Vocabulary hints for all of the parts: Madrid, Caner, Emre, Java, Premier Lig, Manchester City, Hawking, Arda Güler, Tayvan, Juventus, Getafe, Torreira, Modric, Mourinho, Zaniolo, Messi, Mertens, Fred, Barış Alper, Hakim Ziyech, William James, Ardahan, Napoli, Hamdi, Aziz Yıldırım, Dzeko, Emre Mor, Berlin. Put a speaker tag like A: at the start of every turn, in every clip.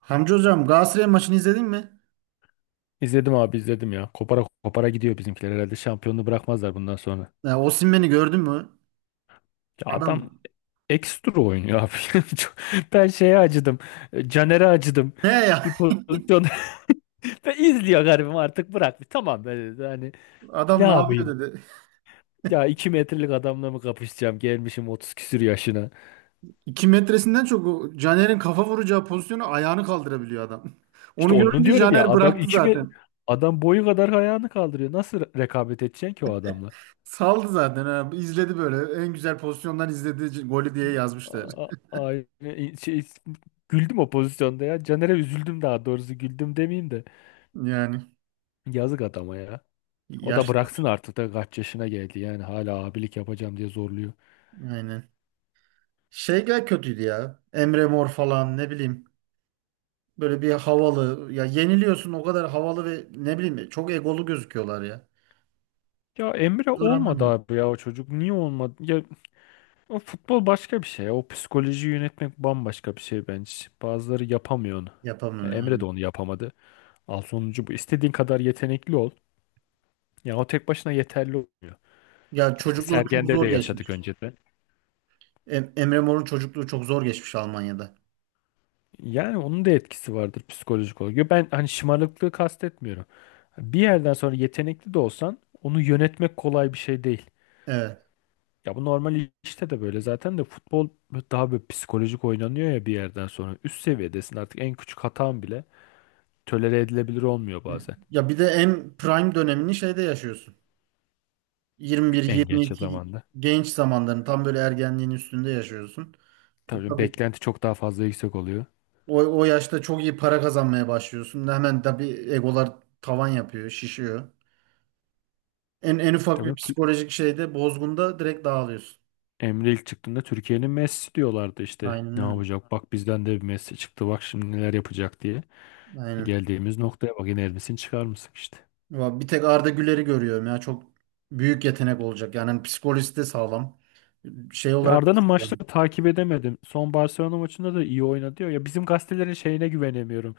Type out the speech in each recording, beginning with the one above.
A: Hamdi hocam Galatasaray maçını izledin mi?
B: İzledim abi izledim ya. Kopara kopara gidiyor bizimkiler. Herhalde şampiyonluğu bırakmazlar bundan sonra.
A: Ya, Osimhen'i gördün mü?
B: Ya adam
A: Adam
B: ekstra oynuyor abi. Ben şeye acıdım. Caner'e acıdım.
A: ne ya?
B: Bir pozisyon. Ben izliyor garibim artık bırak. Tamam ben dedi. Hani ne
A: Adam ne
B: yapayım?
A: yapıyor dedi.
B: Ya 2 metrelik adamla mı kapışacağım? Gelmişim 30 küsür yaşına.
A: 2 metresinden çok o Caner'in kafa vuracağı pozisyonu ayağını kaldırabiliyor adam.
B: İşte
A: Onu
B: onu
A: görünce
B: diyorum ya
A: Caner
B: adam
A: bıraktı
B: 2 mi
A: zaten.
B: adam boyu kadar ayağını kaldırıyor. Nasıl rekabet edeceksin ki o adamla?
A: Saldı zaten. Ha. İzledi böyle. En güzel pozisyondan izledi golü diye yazmışlar.
B: Aynen şey, güldüm o pozisyonda ya. Caner'e üzüldüm, daha doğrusu güldüm demeyeyim de.
A: Yani
B: Yazık adama ya. O da
A: yaşlı.
B: bıraksın artık da kaç yaşına geldi yani hala abilik yapacağım diye zorluyor.
A: Aynen. Şeyler kötüydü ya. Emre Mor falan ne bileyim. Böyle bir havalı. Ya yeniliyorsun o kadar havalı ve ne bileyim çok egolu gözüküyorlar ya.
B: Ya Emre
A: Zor.
B: olmadı abi ya o çocuk. Niye olmadı? Ya o futbol başka bir şey. O psikolojiyi yönetmek bambaşka bir şey bence. Bazıları yapamıyor onu. Ya
A: Yapamam
B: Emre
A: yani.
B: de onu yapamadı. Al sonucu bu. İstediğin kadar yetenekli ol. Ya o tek başına yeterli olmuyor.
A: Ya
B: Ya İşte
A: çocukluğu çok
B: Sergen'de de
A: zor
B: yaşadık
A: geçmiş.
B: önceden.
A: Emre Mor'un çocukluğu çok zor geçmiş Almanya'da.
B: Yani onun da etkisi vardır psikolojik olarak. Yo, ben hani şımarıklığı kastetmiyorum. Bir yerden sonra yetenekli de olsan onu yönetmek kolay bir şey değil.
A: Evet.
B: Ya bu normal işte de, böyle zaten de futbol daha böyle psikolojik oynanıyor ya bir yerden sonra. Üst seviyedesin artık, en küçük hatan bile tolere edilebilir olmuyor bazen,
A: Ya bir de en prime dönemini şeyde yaşıyorsun.
B: en genç
A: 21-22
B: zamanda.
A: genç zamanların tam böyle ergenliğin üstünde yaşıyorsun. E,
B: Tabii
A: tabii
B: beklenti çok daha fazla yüksek oluyor.
A: o yaşta çok iyi para kazanmaya başlıyorsun. Hemen tabii egolar tavan yapıyor, şişiyor. En ufak bir
B: Tabii
A: psikolojik şeyde bozgunda direkt dağılıyorsun.
B: Emre ilk çıktığında Türkiye'nin Messi diyorlardı işte.
A: Aynen
B: Ne
A: öyle.
B: yapacak? Bak bizden de bir Messi çıktı. Bak şimdi neler yapacak diye.
A: Aynen.
B: Geldiğimiz noktaya bak, yine Elvis'ini çıkarmışsın işte.
A: Ya bir tek Arda Güler'i görüyorum ya. Çok büyük yetenek olacak. Yani hani psikolojisi de sağlam. Şey
B: Ya
A: olarak da
B: Arda'nın
A: sağlam.
B: maçları takip edemedim. Son Barcelona maçında da iyi oynadı diyor. Ya bizim gazetelerin şeyine güvenemiyorum.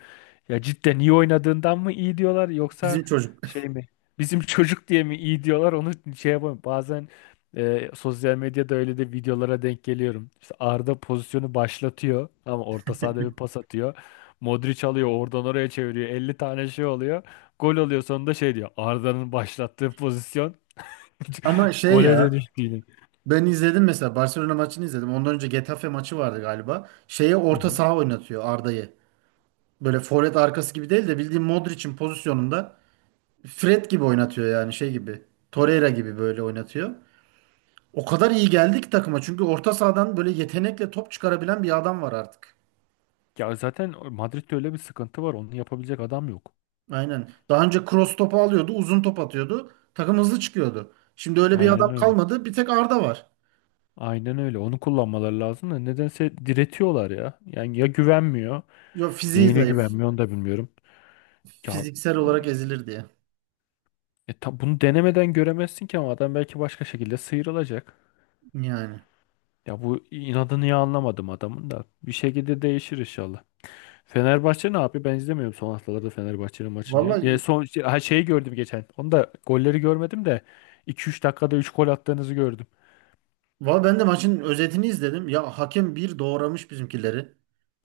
B: Ya cidden iyi oynadığından mı iyi diyorlar yoksa
A: Bizim çocuk.
B: şey mi? Bizim çocuk diye mi iyi diyorlar, onu şey yapamıyorum. Bazen sosyal medyada öyle de videolara denk geliyorum. İşte Arda pozisyonu başlatıyor ama orta sahada bir pas atıyor. Modric alıyor oradan oraya çeviriyor. 50 tane şey oluyor. Gol oluyor sonunda, şey diyor, Arda'nın başlattığı pozisyon
A: Ama şey
B: gole
A: ya
B: dönüştü yine.
A: ben izledim mesela Barcelona maçını izledim. Ondan önce Getafe maçı vardı galiba. Şeye orta saha oynatıyor Arda'yı. Böyle forvet arkası gibi değil de bildiğin Modric'in pozisyonunda Fred gibi oynatıyor yani şey gibi. Torreira gibi böyle oynatıyor. O kadar iyi geldi ki takıma. Çünkü orta sahadan böyle yetenekle top çıkarabilen bir adam var artık.
B: Ya zaten Madrid'de öyle bir sıkıntı var. Onu yapabilecek adam yok.
A: Aynen. Daha önce cross topu alıyordu, uzun top atıyordu. Takım hızlı çıkıyordu. Şimdi öyle bir adam
B: Aynen öyle.
A: kalmadı. Bir tek Arda var.
B: Aynen öyle. Onu kullanmaları lazım da nedense diretiyorlar ya. Yani ya güvenmiyor.
A: Yo fiziği
B: Neyine
A: zayıf.
B: güvenmiyor onu da bilmiyorum. Ya
A: Fiziksel olarak ezilir diye.
B: bunu denemeden göremezsin ki, ama adam belki başka şekilde sıyrılacak.
A: Yani.
B: Ya bu inadını ya anlamadım adamın da. Bir şekilde değişir inşallah. Fenerbahçe ne yapıyor? Ben izlemiyorum son haftalarda Fenerbahçe'nin maçını ya. Ya
A: Vallahi,
B: son ha, şeyi gördüm geçen. Onu da golleri görmedim de 2-3 dakikada 3 gol attığınızı gördüm.
A: vallahi ben de maçın özetini izledim. Ya hakem bir doğramış bizimkileri.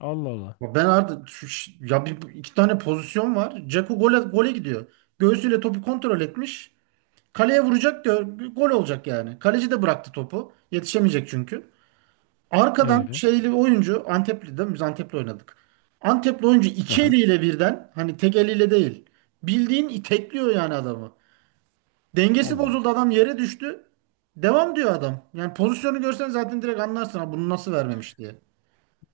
B: Allah Allah.
A: Ya ben Arda ya bir, iki tane pozisyon var. Dzeko gole, gole gidiyor. Göğsüyle topu kontrol etmiş. Kaleye vuracak diyor. Gol olacak yani. Kaleci de bıraktı topu. Yetişemeyecek çünkü. Arkadan
B: Ee,
A: şeyli oyuncu Antepli değil. Biz Antep'le oynadık. Antepli oyuncu iki
B: aha,
A: eliyle birden hani tek eliyle değil. Bildiğin itekliyor yani adamı. Dengesi
B: Allah Allah.
A: bozuldu adam yere düştü. Devam diyor adam. Yani pozisyonu görsen zaten direkt anlarsın ha bunu nasıl vermemiş diye.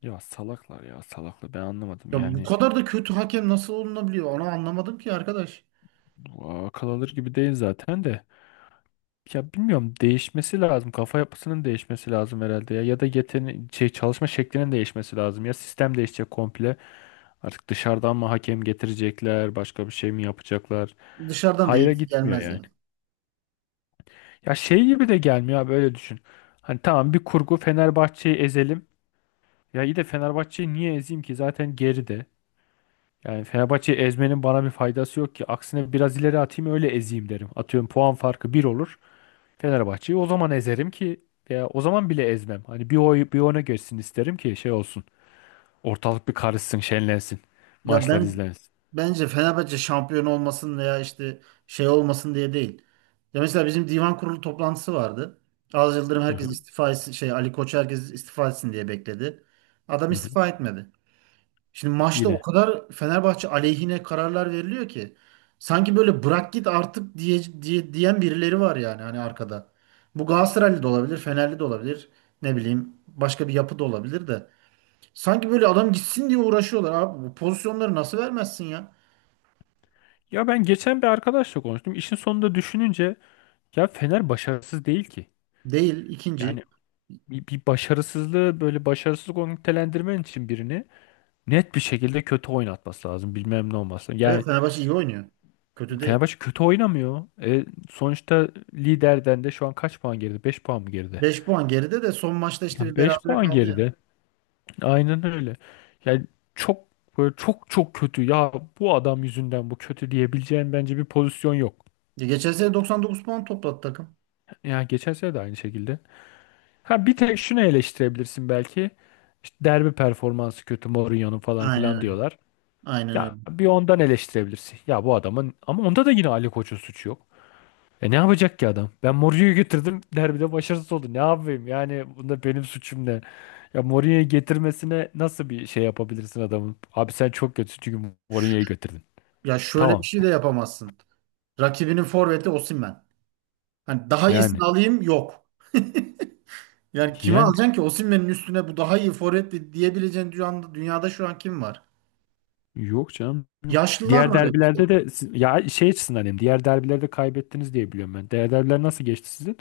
B: Ya salaklar ya salaklar, ben anlamadım
A: Ya bu
B: yani.
A: kadar da kötü hakem nasıl olunabiliyor? Onu anlamadım ki arkadaş.
B: Bu akıl alır gibi değil zaten de, ya bilmiyorum, değişmesi lazım. Kafa yapısının değişmesi lazım herhalde ya, ya da şey, çalışma şeklinin değişmesi lazım. Ya sistem değişecek komple artık, dışarıdan mı hakem getirecekler, başka bir şey mi yapacaklar,
A: Dışarıdan da
B: hayra
A: iyisi
B: gitmiyor
A: gelmez
B: yani.
A: ya.
B: Ya şey gibi de gelmiyor abi, öyle düşün. Hani tamam, bir kurgu, Fenerbahçe'yi ezelim. Ya iyi de Fenerbahçe'yi niye ezeyim ki, zaten geride. Yani Fenerbahçe'yi ezmenin bana bir faydası yok ki. Aksine biraz ileri atayım, öyle ezeyim derim. Atıyorum, puan farkı bir olur. Fenerbahçe'yi o zaman ezerim ki, veya o zaman bile ezmem. Hani bir oy bir ona geçsin isterim ki şey olsun. Ortalık bir karışsın, şenlensin.
A: Ya
B: Maçlar
A: ben
B: izlensin.
A: bence Fenerbahçe şampiyon olmasın veya işte şey olmasın diye değil. Ya mesela bizim divan kurulu toplantısı vardı. Aziz Yıldırım
B: Hı
A: herkes
B: hı,
A: istifa etsin, şey Ali Koç herkes istifa etsin diye bekledi. Adam
B: hı hı.
A: istifa etmedi. Şimdi maçta o
B: Yine.
A: kadar Fenerbahçe aleyhine kararlar veriliyor ki sanki böyle bırak git artık diye diyen birileri var yani hani arkada. Bu Galatasaraylı da olabilir, Fenerli de olabilir, ne bileyim başka bir yapı da olabilir de. Sanki böyle adam gitsin diye uğraşıyorlar abi. Bu pozisyonları nasıl vermezsin ya?
B: Ya ben geçen bir arkadaşla konuştum. İşin sonunda düşününce ya Fener başarısız değil ki.
A: Değil ikinci.
B: Yani bir başarısızlığı böyle başarısızlık olarak nitelendirmen için birini net bir şekilde kötü oynatması lazım. Bilmem ne olması lazım.
A: Evet
B: Yani
A: Fenerbahçe iyi oynuyor. Kötü değil.
B: Fenerbahçe kötü oynamıyor. E, sonuçta liderden de şu an kaç puan geride? 5 puan mı geride?
A: Beş puan geride de son maçta işte bir
B: Ya 5
A: berabere
B: puan
A: kaldı ya.
B: geride. Aynen öyle. Yani çok böyle, çok çok kötü. Ya bu adam yüzünden bu kötü diyebileceğin bence bir pozisyon yok.
A: Ya geçen sene 99 puan topladı takım.
B: Ya geçen sene de aynı şekilde. Ha bir tek şunu eleştirebilirsin belki. İşte derbi performansı kötü Mourinho'nun falan
A: Aynen
B: filan
A: öyle.
B: diyorlar.
A: Aynen öyle.
B: Ya bir ondan eleştirebilirsin. Ya bu adamın ama, onda da yine Ali Koç'un suçu yok. Ne yapacak ki adam? Ben Mourinho'yu getirdim, derbide başarısız oldu. Ne yapayım? Yani bunda benim suçum ne? Ya Mourinho'yu getirmesine nasıl bir şey yapabilirsin adamın? Abi sen çok kötüsün çünkü
A: Ş-
B: Mourinho'yu getirdin.
A: Ya şöyle bir
B: Tamam.
A: şey de yapamazsın. Rakibinin forveti Osimhen. Hani daha
B: Yani.
A: iyisini alayım yok. Yani kime
B: Yani.
A: alacaksın ki Osimhen'in üstüne bu daha iyi forvet diyebileceğin dünyada, dünyada şu an kim var?
B: Yok canım.
A: Yaşlılar
B: Diğer
A: var hep işte.
B: derbilerde de ya şey açısından diyeyim. Diğer derbilerde kaybettiniz diye biliyorum ben. Diğer derbiler nasıl geçti sizin?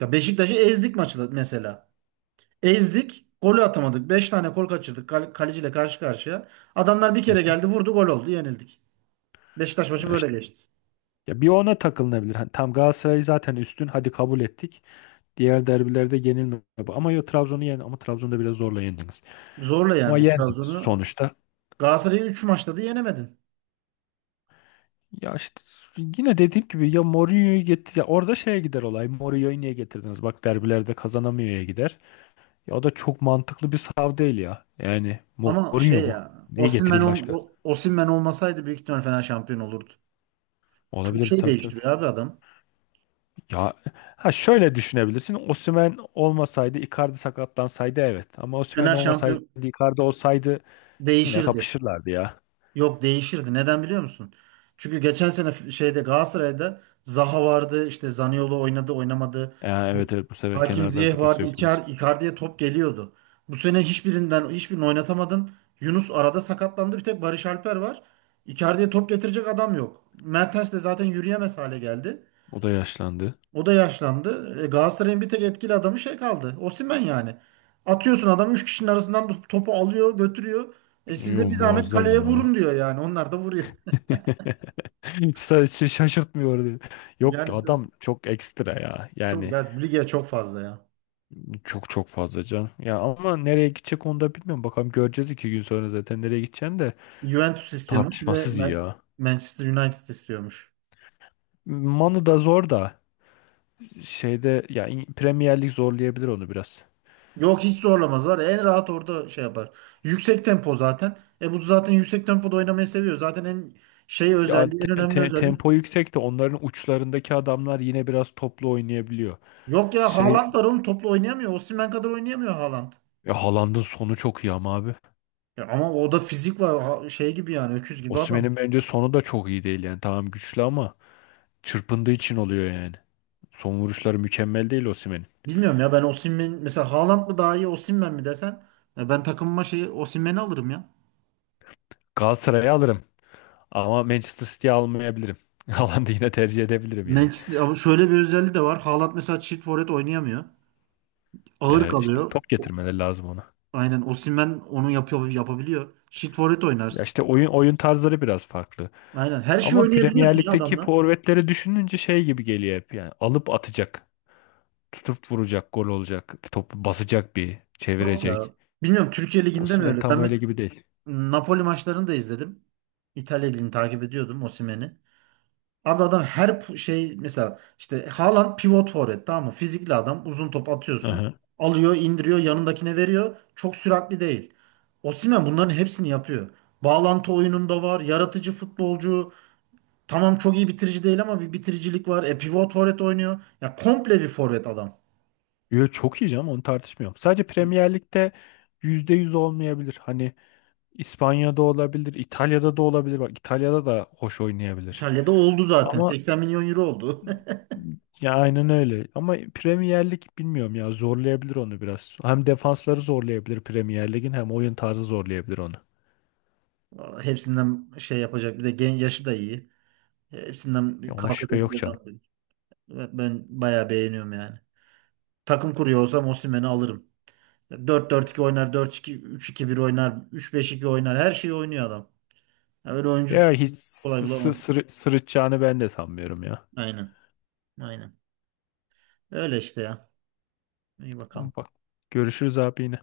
A: Ya Beşiktaş'ı ezdik maçı da mesela. Ezdik. Golü atamadık. 5 tane gol kaçırdık. Kaleciyle karşı karşıya. Adamlar bir
B: Hı
A: kere
B: hı.
A: geldi vurdu gol oldu yenildik. Beşiktaş maçı
B: Ya
A: böyle
B: işte,
A: geçti.
B: ya bir ona takılınabilir. Hani tam Galatasaray zaten üstün. Hadi, kabul ettik. Diğer derbilerde yenilme, bu. Ama yo, Trabzon'u yen, ama Trabzon'da biraz zorla yendiniz.
A: Zorla
B: Ama
A: yendik
B: yendi
A: Trabzon'u.
B: sonuçta.
A: Galatasaray'ı 3 maçta da yenemedin.
B: Ya işte yine dediğim gibi, ya Mourinho'yu getir ya, orada şeye gider olay. Mourinho'yu niye getirdiniz? Bak derbilerde kazanamıyor'ya gider. Ya o da çok mantıklı bir sav değil ya. Yani
A: Ama şey
B: Mourinho bu.
A: ya
B: Neyi
A: Osimhen,
B: getireyim başka?
A: Osimhen olmasaydı büyük ihtimal Fener şampiyon olurdu. Çok
B: Olabilirdi,
A: şey
B: tabii, tabii.
A: değiştiriyor abi adam.
B: Ya ha, şöyle düşünebilirsin. Osimhen olmasaydı, Icardi sakatlansaydı, evet. Ama Osimhen
A: Fener
B: olmasaydı
A: şampiyon
B: Icardi olsaydı yine
A: değişirdi.
B: kapışırlardı ya.
A: Yok değişirdi. Neden biliyor musun? Çünkü geçen sene şeyde Galatasaray'da Zaha vardı, işte Zaniolo oynadı, oynamadı.
B: Ya, evet, evet, bu sefer
A: Hakim
B: kenarlarda
A: Ziyech
B: kimse
A: vardı.
B: yoktu biz.
A: Icardi'ye top geliyordu. Bu sene hiçbirinden hiçbirini oynatamadın. Yunus arada sakatlandı. Bir tek Barış Alper var. Icardi'ye top getirecek adam yok. Mertens de zaten yürüyemez hale geldi.
B: O da yaşlandı.
A: O da yaşlandı. E, Galatasaray'ın bir tek etkili adamı şey kaldı. Osimhen yani. Atıyorsun adam 3 kişinin arasından topu alıyor, götürüyor. E siz
B: Yo,
A: de bir zahmet
B: muazzam
A: kaleye
B: ya.
A: vurun diyor yani. Onlar da vuruyor.
B: Sadece şaşırtmıyor diyor. Yok
A: Yani
B: adam çok ekstra ya.
A: çok
B: Yani
A: yani lige çok fazla ya.
B: çok çok fazla can. Ya ama nereye gidecek onu da bilmiyorum. Bakalım, göreceğiz 2 gün sonra zaten nereye gideceğini de.
A: Juventus istiyormuş, bir de
B: Tartışmasız iyi ya.
A: Manchester United istiyormuş.
B: Manu da zor da, şeyde ya, Premier Lig zorlayabilir onu biraz.
A: Yok hiç zorlamaz var. Ya, en rahat orada şey yapar. Yüksek tempo zaten. E bu zaten yüksek tempoda oynamayı seviyor. Zaten en şey
B: Ya
A: özelliği, en önemli özelliği.
B: tempo yüksek de onların uçlarındaki adamlar yine biraz toplu oynayabiliyor.
A: Yok ya
B: Şey
A: Haaland var oğlum topla oynayamıyor. Osimhen kadar oynayamıyor Haaland.
B: ya, Haaland'ın sonu çok iyi ama abi.
A: Ya ama o da fizik var şey gibi yani öküz gibi adam.
B: Osimhen'in bence sonu da çok iyi değil yani. Tamam güçlü ama çırpındığı için oluyor yani. Son vuruşları mükemmel değil Osimhen'in.
A: Bilmiyorum ya ben Osimhen mesela Haaland mı daha iyi Osimhen mi desen ya ben takımıma şey Osimhen'i alırım ya.
B: Galatasaray'ı alırım ama Manchester City'yi almayabilirim. Haaland'ı yine tercih edebilirim yani.
A: Manchester ama şöyle bir özelliği de var. Haaland mesela çift forvet oynayamıyor. Ağır
B: İşte
A: kalıyor.
B: top getirmeleri lazım ona.
A: Aynen Osimhen onu yapıyor yapabiliyor. Çift forvet
B: Ya
A: oynarsın.
B: işte oyun tarzları biraz farklı.
A: Aynen her şeyi
B: Ama Premier
A: oynayabiliyorsun ya
B: Lig'deki
A: adamlar.
B: forvetleri düşününce şey gibi geliyor hep yani. Alıp atacak, tutup vuracak, gol olacak, topu basacak bir,
A: Yok ya.
B: çevirecek.
A: Bilmiyorum Türkiye Ligi'nde mi
B: Osimhen
A: öyle? Ben
B: tam öyle
A: mesela
B: gibi değil.
A: Napoli maçlarını da izledim. İtalya Ligi'ni takip ediyordum Osimhen'i. Abi adam her şey mesela işte Haaland pivot forvet tamam mı? Fizikli adam uzun top atıyorsun.
B: Aha.
A: Alıyor indiriyor yanındakine veriyor. Çok süratli değil. Osimhen bunların hepsini yapıyor. Bağlantı oyununda var. Yaratıcı futbolcu. Tamam çok iyi bitirici değil ama bir bitiricilik var. E pivot forvet oynuyor. Ya komple bir forvet adam.
B: Yo, çok iyi canım, onu tartışmıyorum. Sadece Premier Lig'de %100 olmayabilir. Hani, İspanya'da olabilir, İtalya'da da olabilir. Bak İtalya'da da hoş oynayabilir.
A: İtalya'da oldu zaten.
B: Ama
A: 80 milyon euro oldu.
B: ya, aynen öyle. Ama Premier Lig bilmiyorum ya, zorlayabilir onu biraz. Hem defansları zorlayabilir Premier Lig'in, hem oyun tarzı zorlayabilir onu.
A: Vallahi hepsinden şey yapacak. Bir de gen yaşı da iyi.
B: Ya
A: Hepsinden
B: ona şüphe
A: kalkacak
B: yok
A: bir
B: canım.
A: adam. Evet, ben bayağı beğeniyorum yani. Takım kuruyor olsam Osimhen'i alırım. Dört dört 2 oynar, dört iki üç iki bir oynar, üç beş iki oynar. Her şeyi oynuyor adam. Ya öyle oyuncu
B: Ya
A: çok
B: hiç
A: kolay bulamaz.
B: sırıtacağını ben de sanmıyorum ya.
A: Aynen. Aynen. Öyle işte ya. İyi
B: Ama
A: bakalım.
B: bak, görüşürüz abi yine.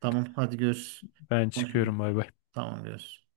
A: Tamam hadi görüşürüz.
B: Ben
A: Konuşuruz.
B: çıkıyorum, bay bay.
A: Tamam görüşürüz.